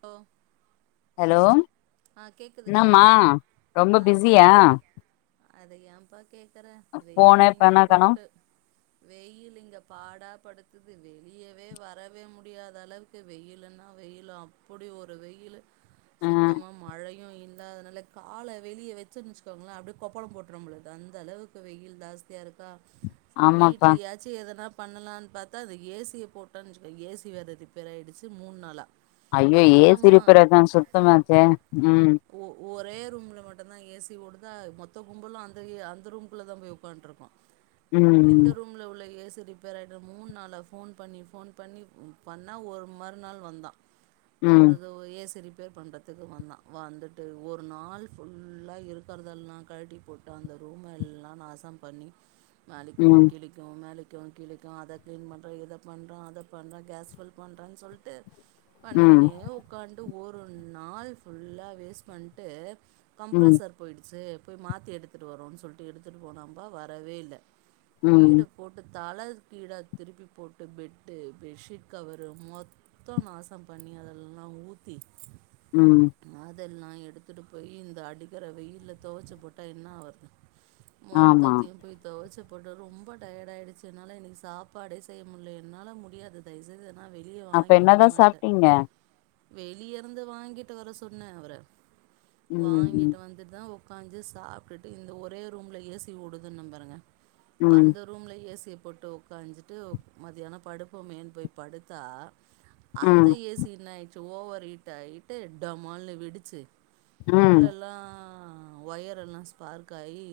போ [inaudible] ஹலோ என்னமா ரொம்ப பிஸியா அது ஏம்ப்பா கேக் க்கற போனே வெயில் இங்க பண்ண காணோ போட்டு வெயில் இங்க பாடா படுத்துது வெளியவே வரவே முடியாத அளவுக்கு வெயிலுனா வெயிலு அப்படி ஒரு வெயிலு ஆ சுத் ல்லாததுனால கால வெளிய வச்சன்னு வச்சுக்கோங்களே அப்டியே கொப்பளோ போட்ரும் போல இருக்கு அந்த அளவுக்கு வெயில் ஜாஸ்தியாக இருக்கா ஆமாப்பா வீட்லயாச்சு எதனா பண்ணலான்னு பாத்தா அது ஏ சி ய போட்டேன்னு வச்சுக்கோ ஏ சி வேற ரிப்பேராயிடுச்சு மூணு நாளா ஐயோ ஏ சி ரிப்பேரா அதா சுத்தமாச்சே ம் ஒ-ஒரே ரூம்ல மட்டும்தா ஏ சி ஓடுத் அதா மொத்த கும்பலு அந்த எ அந்த ரூம்க்குள்ளதா போய் உக்கான்ட்ருப்பா ம் இந்த ரூம்ல உள்ள ஏ சி சி ரிப்பேர் ஆயிட்டு மூணு நாளா ஃபோன் பண்ணி ஃபோன் பண்ணி ம் பண்ணா ஒரு மறுநாள் வந்தா ம் ஒருது ஏ சி ரிப் ப்பேர் பண்றது த்துக்கு வந்தா வந்துட்டு ஒரு நாள் ஃபுல்லா இருக்கிறதெல்லா கழட்டி போட்டு அந்த ரூம எல்லா நாசம் பண்ணி மேலைக்கு ம் கீழைக்கு மேல க்கு கீழைக்கு அத கிளீன் பண்ற இத பண்ற அத பண்ற கேஸ் ஃபில் பண்றன்னு சொல்ட்டு ம் பண்ணிக்கினே உக்காண்ட்டு ஒ [unintelligible] நாள் ஃபுல்லா வேஸ்ட் பண்ட்டு ம் கம்ப்ரசர் போயிடுச்சு போய் மாத்தி எடுத்துட்டு வரோன்னு சொல்ட்டு எடுத்துட்டு போனாம்பா வரவே இல்ல ம் வீடு போட்டு தலகீழா திருப்பி போட்டு பெட்டு பெட்ஷீட் கவரு மொத்தொ நாசம் பண்ணி அதலல்லா ஊத்தி உம் இதெல்லா எடுத்துட்டு போய் இந்த அடிக்கற வெயல்ல தொவச்சு போட்டா என்ன ஆவுறது ஆமா மொத்தத்தையு போய் தொவச்சு போட்டு ரொம்ப டயர்ட் ஆயிடிச்சி என்னால இன்னைக்கி சாப்பாடே செய்ய முடியல என்னால முடியாது தயவுசெய்து எதனா வெளியே அப்ப என்னதா சாப்டீங்க வெளிய இருந்து வாங்கிட்டு வர சொன்னே அவர ம் ம் வாங்கிட்டு வந்துட்டுதா உ உக்காஞ்சி சாப்ட்டுட்டு இந்த ஒரே ரூம்ல ஏ சி ஓடுதுன்னாம் பாருங்க ம் அந்த ரூம்ல ஏ சி யப் போட்டு உக்காஞ்சிட்டு மதியானோ படுப்போமேன்னு போய் படுத்தா அந்த ம் ஏ சி என்னாயிடுச் ஓவரு ட்ட டாமலுனு வெடுச்சு ம் உள்ளெல்லாம் ஹா ஒயர்யெல்லாம் ஸ்பார்க் ஆயி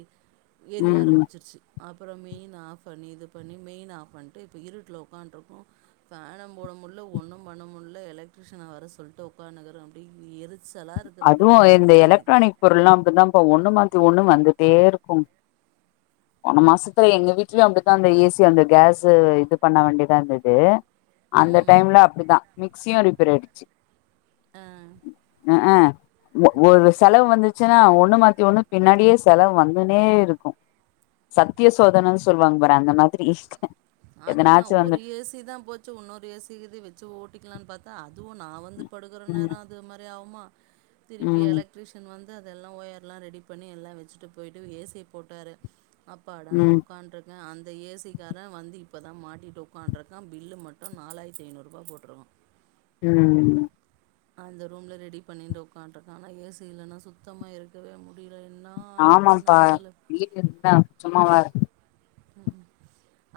ஏறிய ம் ஆரம்பிச்சிருச்சு அப்புறம் மெயின் ஆஃப் பண்ணி இது பண்ணி மெயின் ஆஃப் பண்ணிட்டு இப்போ இருட்டில் உட்காருக்கும்ம் ஃபேனும் போட முடியல ஒன்றும் பண்ணமுடில எலக்ட்ரிஷனை வர சொல்லிட்டு ஒக்காந்து இருக்கிறோம் இப்படி அதுவும் இந்த எலக்ட்ரானிக் பொருள்லாம் அப்படிதான் பா ஒண்ணு மாத் த்தி ஒண்ணு வந்துட்டே இருக்கும் போன மாசத்துல எங்க வீட்லயும் அப்படிதான் ஏசி அந்த கேஸ் இது பண்ண வேண்டியதான் இருந்தது அந்த ம் டைம்ல அப்படிதான் மிக்சியும் ரிப்பேர் ஆயிடுச்சு ஆஹ் ஓ ஒரு செலவு வந்துச்சுன்னா ஒண்ணு மாத்தி ஒண்ணு பின்னாடியே செலவு வந்துனே இருக்கும் சத்திய சோதனைன்னு சொல்லுவாங்க பாரு அந்த மாதிரி அதுதான் எதனாச்சும் வந்து ஒரு ஏசி தான் போச்சு இன்னொரு ஏசிக்கு வச்சு ஓட்டிக்கலனு பார்த்தா அதுவும் நான் வந்து படுகிற உம் நேரம் அது மாரி ஆகுமா திருப்பி உம் எலக்ட்ரீஷியன் வந்து வந்து அதெல்லாம் ஓர்யெலாம் ரெடி பண்ணி எல்லாம் வச்சுட்டு போயிட்டு ஏசிய போட்டாரு அப்பாடான்னு உம் உட்காருக்கேன் அந்த ஏசிக்காரன் வந்து இப்போ தான் மாட்டிட்டு உட்கான்றக்கா பில்லு மட்டும் நாலாயிரத்து ஐநூறு ரூபாய் போட்டுகாம் உம் அந்த ரூம்ல ரெடி பண்ணிட்டு உக்காண்டு இருக்கேன் ஆனா ஏசி இல்லனா சுத்தமா இருக்கவே மு ஆமாப்பா வீட்டு இருந்தான் சும்மாவ உம்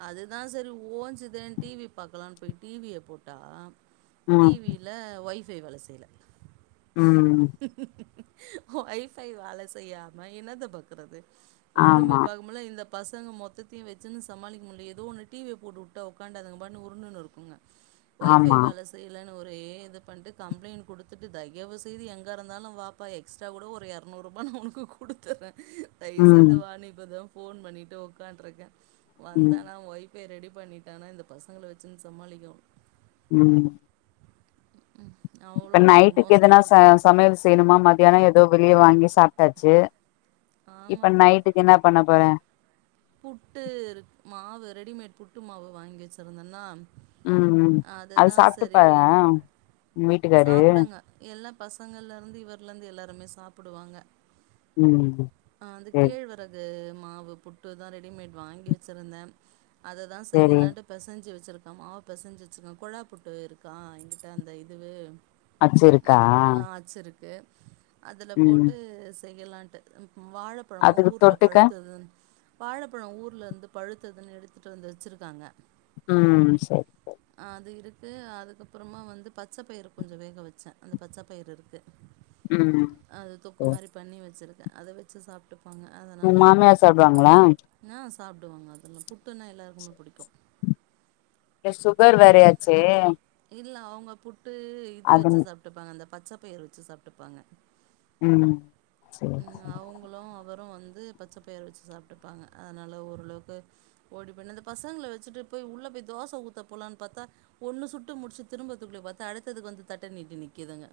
அதுதான் சரி ஓஞ்சுதேனு டிவி பாக்கலாம்னு போய் டிவிய போட்டா உம் டிவில வைஃப் வைஃபை வேல செய்யல உம் [inaudible] வைஃபை வேல செய்யாம என்னத பாக்குறது ஒண்ணுமே ஆமா பாக்க முடில இந்த பசங்க மொத்த த்தையும் வச்சுனு சமாளிக்க முடியல ஏதோ ஒன்னு டிவை போட்டுடா உக்காந்துகுனு அதுங்க பாட்டு உருண்டுட்டு இருக்குங்க வைஃபை ஆமா வேல செய்யல ஒரே இது பண்ட்டு கம்ப்ளைண்ட் குடுத்துட்டு தயவு செய்து எங்க இருந்தாலும் வாப்பா எக்ஸ்ட்ரா கூட ஒரு இரணூருபா உனக்கு குடுத்துறேன் தயவு உம் செய்துவான்னு இப்ப தான் போன் பண்ணிட்டு உக்கா இருக்கேன் உம் வந்தானா வைஃப் போர் ரெடி பண்ணிட்டானா இந்த பசங்கள வச்சுன்னு சமாளிக்கணும் ம் ம் இப்ப அவ்ளோ நைட்டுக்கு எதனா மோசமா ச இருக்கு சமையல் செய்யணுமா மத்தியானம் வெளிய வாங்கி சாப்பட்டாச்சு இப்ப ஆமாப்பா நைட்டுக்கு என்ன பண்ண போறேன் புட்டு இ மாவு ரெடிமேட் புட்டு மாவு வாங்கி வச்சிருந்தேன்னா ம் ம் அது அததுதான் சாப்ட்டு செரி பாரே உங்க வீட்டுக்காரு சாப்படுங்க எல்லா பசங்கள்ல இருந்து இவருலருந்து எல்லாருமே சாப்பி ப்டுவாங்க ம் ம் ஆ அது கேழ்வரகு மாவு புட்டு தான் ரெடிமேட் வாங்கி வச்சிருந்த அதை தான் சேரி செய்யலான்ட்டு பெசஞ்சு வச்சிருக்க அ மாவு பெசைஞ்சிச்சுக்கன் குழா புட்டு இருக்கான் என்கிட்ட அந்த இதுவு அ வச்சுருக்கா [inaudible] அதுல போட்டு செய்யலான்ட்டு வாழைப்பழமோ அதுக்கு ஊர்ல தொட்டுக்க பழுத்தது வாழைப்பழம் ஊர்ல இருந்து பழுத்ததுன்னு எடுத்துட்டு வந்து வச்சிருக்காங்க உம் சரி அது இருக்கு அதுக்கப்புறமா வந்து பச்ச பயிற கொஞ்சம் வேக வச்சேன் அந்த பச்சப்பயிறு இருக்கு ம் அது தொக்கு மாரி பண்ணி வச்சிருக்க அதை வச்சு சாப்பட்டுப் உ மாமியார் சாப்டுவாங்களா சாப்படுவாங்க அதல்லாம் புட்டுன்னா எல்லாருக்குமே பிடிக்கும் இல்ல சுகர் வேறயாச்சே இல்ல அவங்க புட் ட்டு இது அது வச்சு சாப்பட்டுப்பாங்க அந்த பச்ச பயர் வச்சு சாப்பட்டுப்பாங்க ம் செரி -செரி வரும் வந்து பச்ச பயர் வச்சு சாப்பிட்டு இருப்பாங்க அதனால ஓரளவுக்கு ஓடி பண்ணி இந்த பசங்கள வச்சுட்டு போய் உள்ள போய் தோசை ஊத்த போலாம்னு பார்த்தா ஒண்ணு சுட்டு முடிச்சு திரும்பத்துக்குள்ளயே பார்த்தா அடுத்ததுக்கு வந்து தட்ட நீட்டு ந்குதுங்க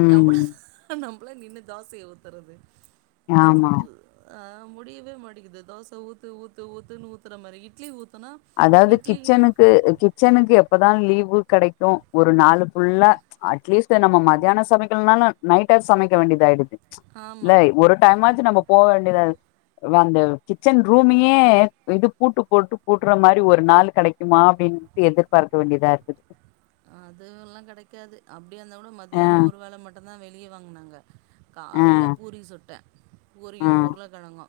ம் எவ்வளவுதா நம்ப நின்று தாசைய [inaudible] தரது ஆமா அஹ் முடியவே மாட்டிங்குது தோச ஊத்து ஊத்து ஊத்துன்னு ஊத்துற மாரி இட்லி ஊத் அதாவது கிச்சனுக்கு கிச்சனுக்கு எப்பதா லீவு கெடைக்கோ ஒரு நாளு ஃபுள்ளா அட்லீஸ்ட் நம்ம மத்தியானோ சமைக்கல்லணாளோ நைட்டாச்சு சமைக்க வேண்டியது ஆயிடுது இல்ல ஆமாம் ஒரு டைம்மாச்சு நம்ம போக வேண்டியதா அதான் அந்த கிச்சன் ரூமையே இது பூட்டு போட்டு கூட்ற மாரி ஒரு நாள் கெடைக்குமா அப்டின்ட்டு எதிர்பார்க்க வேண்டியதாயிருக்குது அதுல்லா கெடைக்காது அப் ப்ரீயா இருந்தா கூடோ ஆ மத்தியானோ ஒரு வேல மட்டோ தா வெளிய வாங்குனாங்க ஆ காலைல பூரி சுட்டே பூரியு ஆ உருள கெழங்கு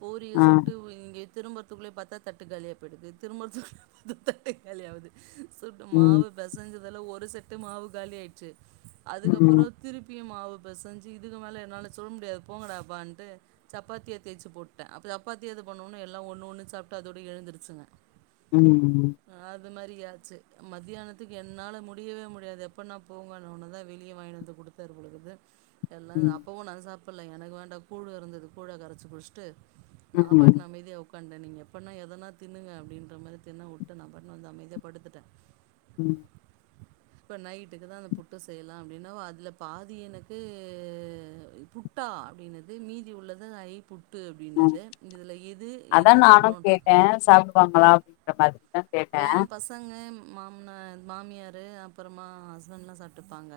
பூரிய ஆ சுட்டு இங்க திரும்புறத்துக்குள்ளயே பாத்தா தட்டு காலியா போயிடுது திரும்புறத்துக்குள்ளயே தட்டு காலியாவுது சுட்டு ம் மாவு செஞ்சதுல ஒரு செட்டு மாவு காலியாயிடுச்சு அதுக்கப்புறோ ம் திருப்பியு மாவு பெசஞ்சு இதுக்கு மேல என்னால சுட முடியாது போங்கடாப்பான்ட்டு சப்பாத்திய தேச்சு போட்டுட்டே அப்ப சப்பாத்திய இது பண்ணவொன்னே எல்லா ஒன்னு ஒன்னு சாப்ட்டு அதோட எழுந்துருச்சுங்க உம் ம் அந்த மாதிரியாச்சு மதியானத் த்துக்கு என்னால முடியவே முடியாது எப்பட்னா போங்கன்னவுட்னதா வெளிய வாங்கினு வந்து குடுத்தாரு போலருக்குது எல்லா ம் அப்பவு நாங்க சாப் புடல்ல எனக்கு வேண்டா கூழ்யிருந்துது கூழ கரச்சி குடிச்சிட்டு நா பாட்னு அமைதியா உக் உக்கான்ட்டே நீங்க எப்பன்னா எதனா தின்னுங்க அப்டின்ற மாரி தின்ன விட்டு நா பாட்டுனு வந்து அமைதியா படுத்துட்டே உம் இப்ப நைட்டுக்குதா அந்த புட்டு செய்லா அப்டின்னா அதுல பாதி எனக்கு புட்டா அப்டின்னுது மீதி உள்ளது ஐ புட்டு ம் அப்டின்னுது இதுல இது அதா என்ன நானு சொல்லோன்ற கேட்டே சாப்டுவாங்களா [unintelligible] ஏன் பசங்க மாமனார் மாமியாரு அப்புறமா ஹஸ்பண்ட்லா சாப்ட்டுப்பாங்க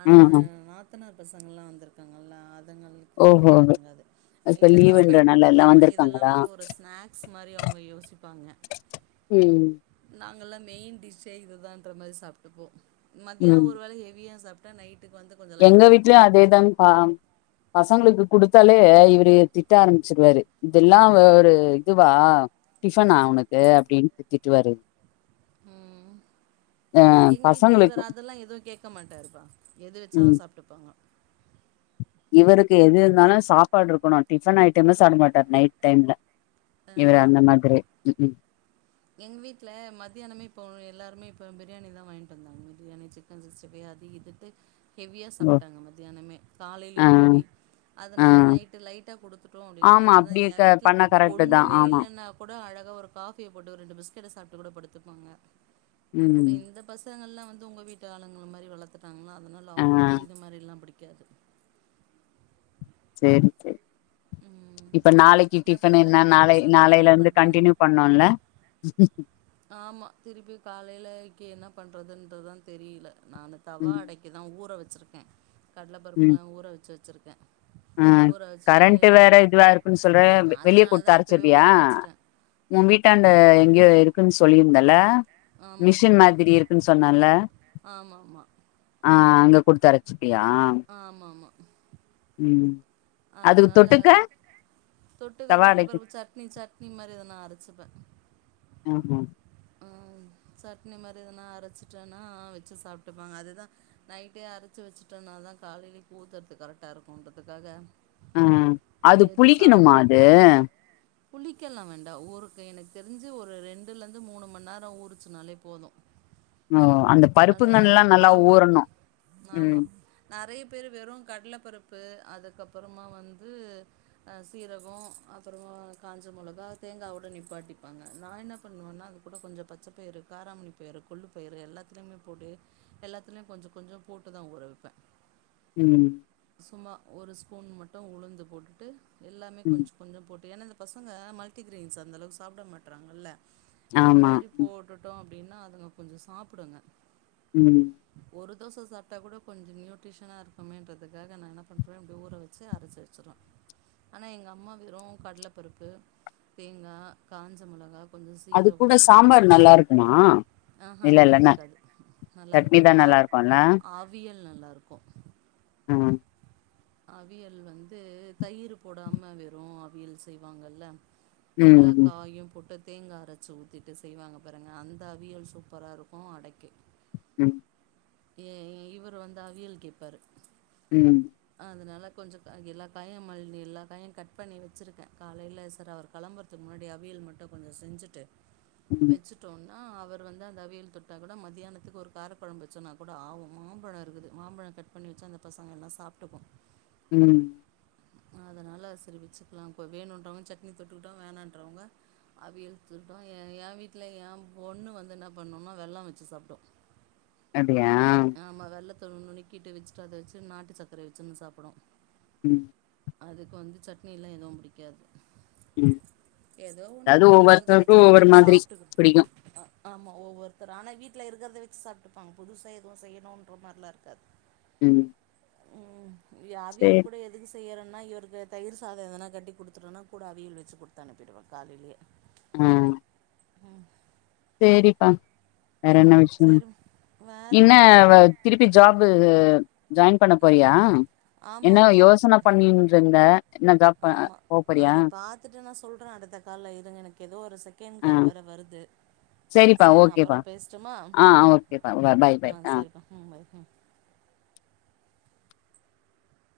ஆனா ம் எங்க நாத்தனார் பசங்கல்லா வந்திருக்காங்கல்ல அதுங்களுகெல்லா ஓஹோ வந்து எறங்காது இப்ப இதெல்லா வந்து லீவுன்றனால எல்லா ஆமா இதெல்லா வந்திருக்காங்களா வந்து ஒரு ஸ்நாக்ஸ் மாரி அவங்க யோசிப்பாங்க ம் நாங்கெல்லா மெயின் டிஷ்ஷே இதுதான்ற மாரி சாப்டுக்குவோ மத்தியானோ ம் ஒரு வேல ஹெவியா சாப் இதா நைட் எங்க வீட்லயு அதேதாங்ப்பா பசங்களுக்கு குடுத் தலே இவரு த் திட்ட ஆரம்பிச்சடுவாரு இதெல்லாம் ஒரு இதுவா டிஃபனா உனக்கு அப்டின்னு திட்டுவாரு உம் எங்க வீட்ல பசங்களுக்கு இவர் அதெல்லாம் எதுவும் கேட்க மாட்டருப்பா எது ம் [unintelligible] சாப்பிட்டுப்பாங்க இவர்க்கு எது இருந்தாலும் சாப்பாடு இருக்கணும் டிஃபன் ஐட்டம்ல சாப்ப மாட்டார் நைட் டைம்ல இவர் அந்த மாதிரி உ உம் எங் வீட்டுல மத்தியானமே இப்போ எல்லாருமே இப்போ பிரியாணி தான் வாங்கிட்டு வந்தாங்க பிரியாணி சிக்கன் சிக்ஸ்டி ஃபைவ் அது இதுட்டு ஹெவியாக ஓ சாப்பிட்டாங்க மத்தியானமே ஆ காலையிலயும் ஹெவி ஆ அதனாலநைட்டு லைட்டா குடுத்துட்டோம் அப்படின்னா ஆமா அப்டி க இல்லானஎன் வீட்டில் பண்ணா கரெக்ட்டு தா ஒன்னுமே ஆமா இல்லைன்னா கூட அழகாக இதோ ஒரு காபி போட்டு ரெண்டு பிஸ்கெட்ட சாப்ட்டு கூட படுத்துப்பாங்க அப்ப ம் இந்த பசங்கள் எல்லாம் வந்து உங்க வீட்டாளுங்கள மாரி வளர்த்துட்டு அதனால ஆ அவங்களுக்கு இது மாரி எல்லாம் புடி கேக்து செரி செரி இப்ப நாளைக்கு டிஃபன் பண்றாங்க என்ன உங்க நாளை பசங்கள்லா நாளையில என்ன இருந்து பண்றாங்க கண்டினியூ பண்ணுல ம்ம் ஆமா திருப்பி காலையிலக்கு என்ன பண்றதுன்றதான் தெரியல நானு தவா ம் அடைக்கு தான் ஊற வேச் கடல பருப்புலாம் ஊற வச்சி வச்சிருக் ஆஹ கரண்ட் வேற இதுவா இருக்குன்னு சொல்ற வெளியே அதனால தான் இப்பவே குடுத்தாரச்சுறுவியா ஊற வச்சுட்டேன். உன் வீட்டான் எங்கயோ இருக்குன்னு சொல்லியிருந்தல்ல ஆமாப்பா. மிஷன் மாதிரி இருக்குனு சொன்னல ஆமாமா. ஹ அங்க குடுத்தரைச்சுப் ஆமா மா ம் அதுக்கு அதனால தொட்டுக்க தொட்டுக்க கடல தவாடைக்கு பருப்பு சட்னி சட்னி மாதிரி எதனா அற சுப [unintelligible] ம் சட்னி மாரி எதனா அரைச்சிட்டேன்னா வச்சி சாப்பிட்டுப்பாங்க அதுதான் நைட்டே அரைச்சி வச்சுட்டோனா தான் காலைலிக்கு ஊத்தறதுக்கு கரெக்டாக இருக்கும்ன்றதுக்காக ஹ அது புளிக்கணுமா அது புளிக்கல்லாம் வேண்டாம் ஒருக்கு எனக்கு தெரிஞ்சு ஒரு ரெண்டுலந்து இருந்து மூணு மண் நேரம் ஊருச்சனாலே போதும் ஓ அந்த அதை பருப்புங்கல்லா நல்லா ஆமா ஊறணு ஆமா ம் நறைய பேரு வெறும் கடல பருப்பு உப்பு அதுக்கப்பறமா வந்து சீரகம் அப்றம காஞ்ச முளகா தேங்காவொட நிப்பாட்டிப்பாங்க நான் என்ன பண்ணுவேன்னா அது கூட கொஞ்ச பச்சப்பயிறு காராமணி பயிறு கொள்ளு பயிறு எல்லாத்துலைமே போடு எல்லாத்துலைமே கொஞ்ச கொஞ்ச போட்டு தான் ஊறவிப்பே உம் சும்மா ஒரு ஸ்பூன் மட்டும் உளுந்து போட்டுட்டு எல்லாமே ம் கொஞ்சம் கொஞ்சம் போட்டு ஏன்னா பசங்க மல்டிகிரின்ஸ் அந்த அளவுக்கு சாப்ட மாட்டு்றாங்கல இது ஆமா மாரி போடுட்டோம் அப்படின்னா அதுங்க கொஞ்சம் சாப்டுங்க உம் ஒரு தோச சாட்டா கூட கொஞ்சம் நியூட்ரிஷனாக இருக்குமேன்றதுக்காக நான் என்ன பண்றே இப்டி ஊற வச்சி அரச்சி வச்சுறுவே ஆனா எங்கள் அம்மா வெறும் கடலப்பருப்பு தேங்கா காஞ்ச முளகா கொஞ்ச அது கூட சீரகம் இது சாம்பார் நல்லா இருக்குமா ஆஹா நல்லா இல்லல்லன்னா இருக்காது சட்னி தான் நல்லா இருக்ம்ல வியல் நல்லா இருக்கு ஹம் அவியல் வந்து தயிர் போடாம வெறும் அவியல் செய்வாங்கல்ல எல்லா ம் காயும் புட்டுத் தேங்கா அரச்சி ஊத்டு செய்வாங்க பாருங்க அந்த அவியல் சூப்பர இருக்கும் அடைக்க உம் ஏ இவர்ரு வந்து அவியல் கேப்பாரு உம் அதனால கொஞ்ச எல்லா காயும் மழி எல்லா காயும் கட் பண்ணி வச்சருக்கே காலையில சார் அவர் களம்புறதுக்கு முன்னாடி அவியல் மட்டும் கொஞ்ச செஞ்ட்டு ம் வெச்சுடோன் ஹா அவர் வந்து அந்த அவியல் தொட்டா கூட மதியியானத்துக்கு ஒரு காரக்கொழம்பு வச்சோன்னா கூட ஆவும் மாம்பழம் இருகுது மாம்பழ கட் பண்ணி வச்சா அந்த பசங்க எல்லா சாப்ட் டூக்ம் உம் அதனால சிரி வச்சுக்கலாம் இப்ப வேணும்ன்றவங்க சட்னி தொட்டுகுட்டும் வேணன்றறவங்க அவியல் துர்யாய் என்ன் ஏ வீட்ல ஏ பொண்ணு வந்து என்ன பண்ணும்னா வெல்ல வச்சி சாப்டும் ஏம் நுனுக்கிட்டு வச்சுடு அத வச்சி நாட்டு சக்கரை வச்சுருந்து சாப்டும் உம் அதுக்கு வந்து சட்னியில எதுவும் புடிக்காது ம் எதோ ஒண்ணு அதாவது இருக்கறத வச்சத ஒவ்வொருத்தருக்கும் ஒவ்வொரு அதுங மாதிரி பிடிக்கும் சாப்பிட்டுக்க ஆமா ஒவ்வொருத்தறான வீட்ல இருக்றத வச்சி சாப்டுப்பாங்க புதுச எது செய்ணும்ன்ற மாரிலா இருக்காது ம் யா அவியல் சேரி கூட எதுக்கு செய்யறேனா இவருக்கு தயிர் சாதம் எதனா கட்டி குடுத்துறனா கூட அவியல் வச்சி குடுத்தனுப்பிடுவேன் காலையிலயே ஹம் சேரிப்பா வேற என்ன ம் விஷ்யம் சரி வேறு என்ன ஒன்றும் வ இல்லைப்பா திருப்பி ஜாபு ஜாயின் பண்ண போறியா என்ன யோசனை பண்ணின்ற இருந்த என்ன ஜாப் ப ஆமா போ போறியா அது பாத்துட்டு நா சொல்றே அடுத்த கால்ல இருங்க எனக்கு ஏதோ ஒரு செகண்ட் கால் வேர வருது சரிப்பா சரி நான் ஓகேப்பா அப்புறம் பேசட்டுமா ஆ ஓகேப்பா பை பை ஆ சரிப்பா ம் பை ம்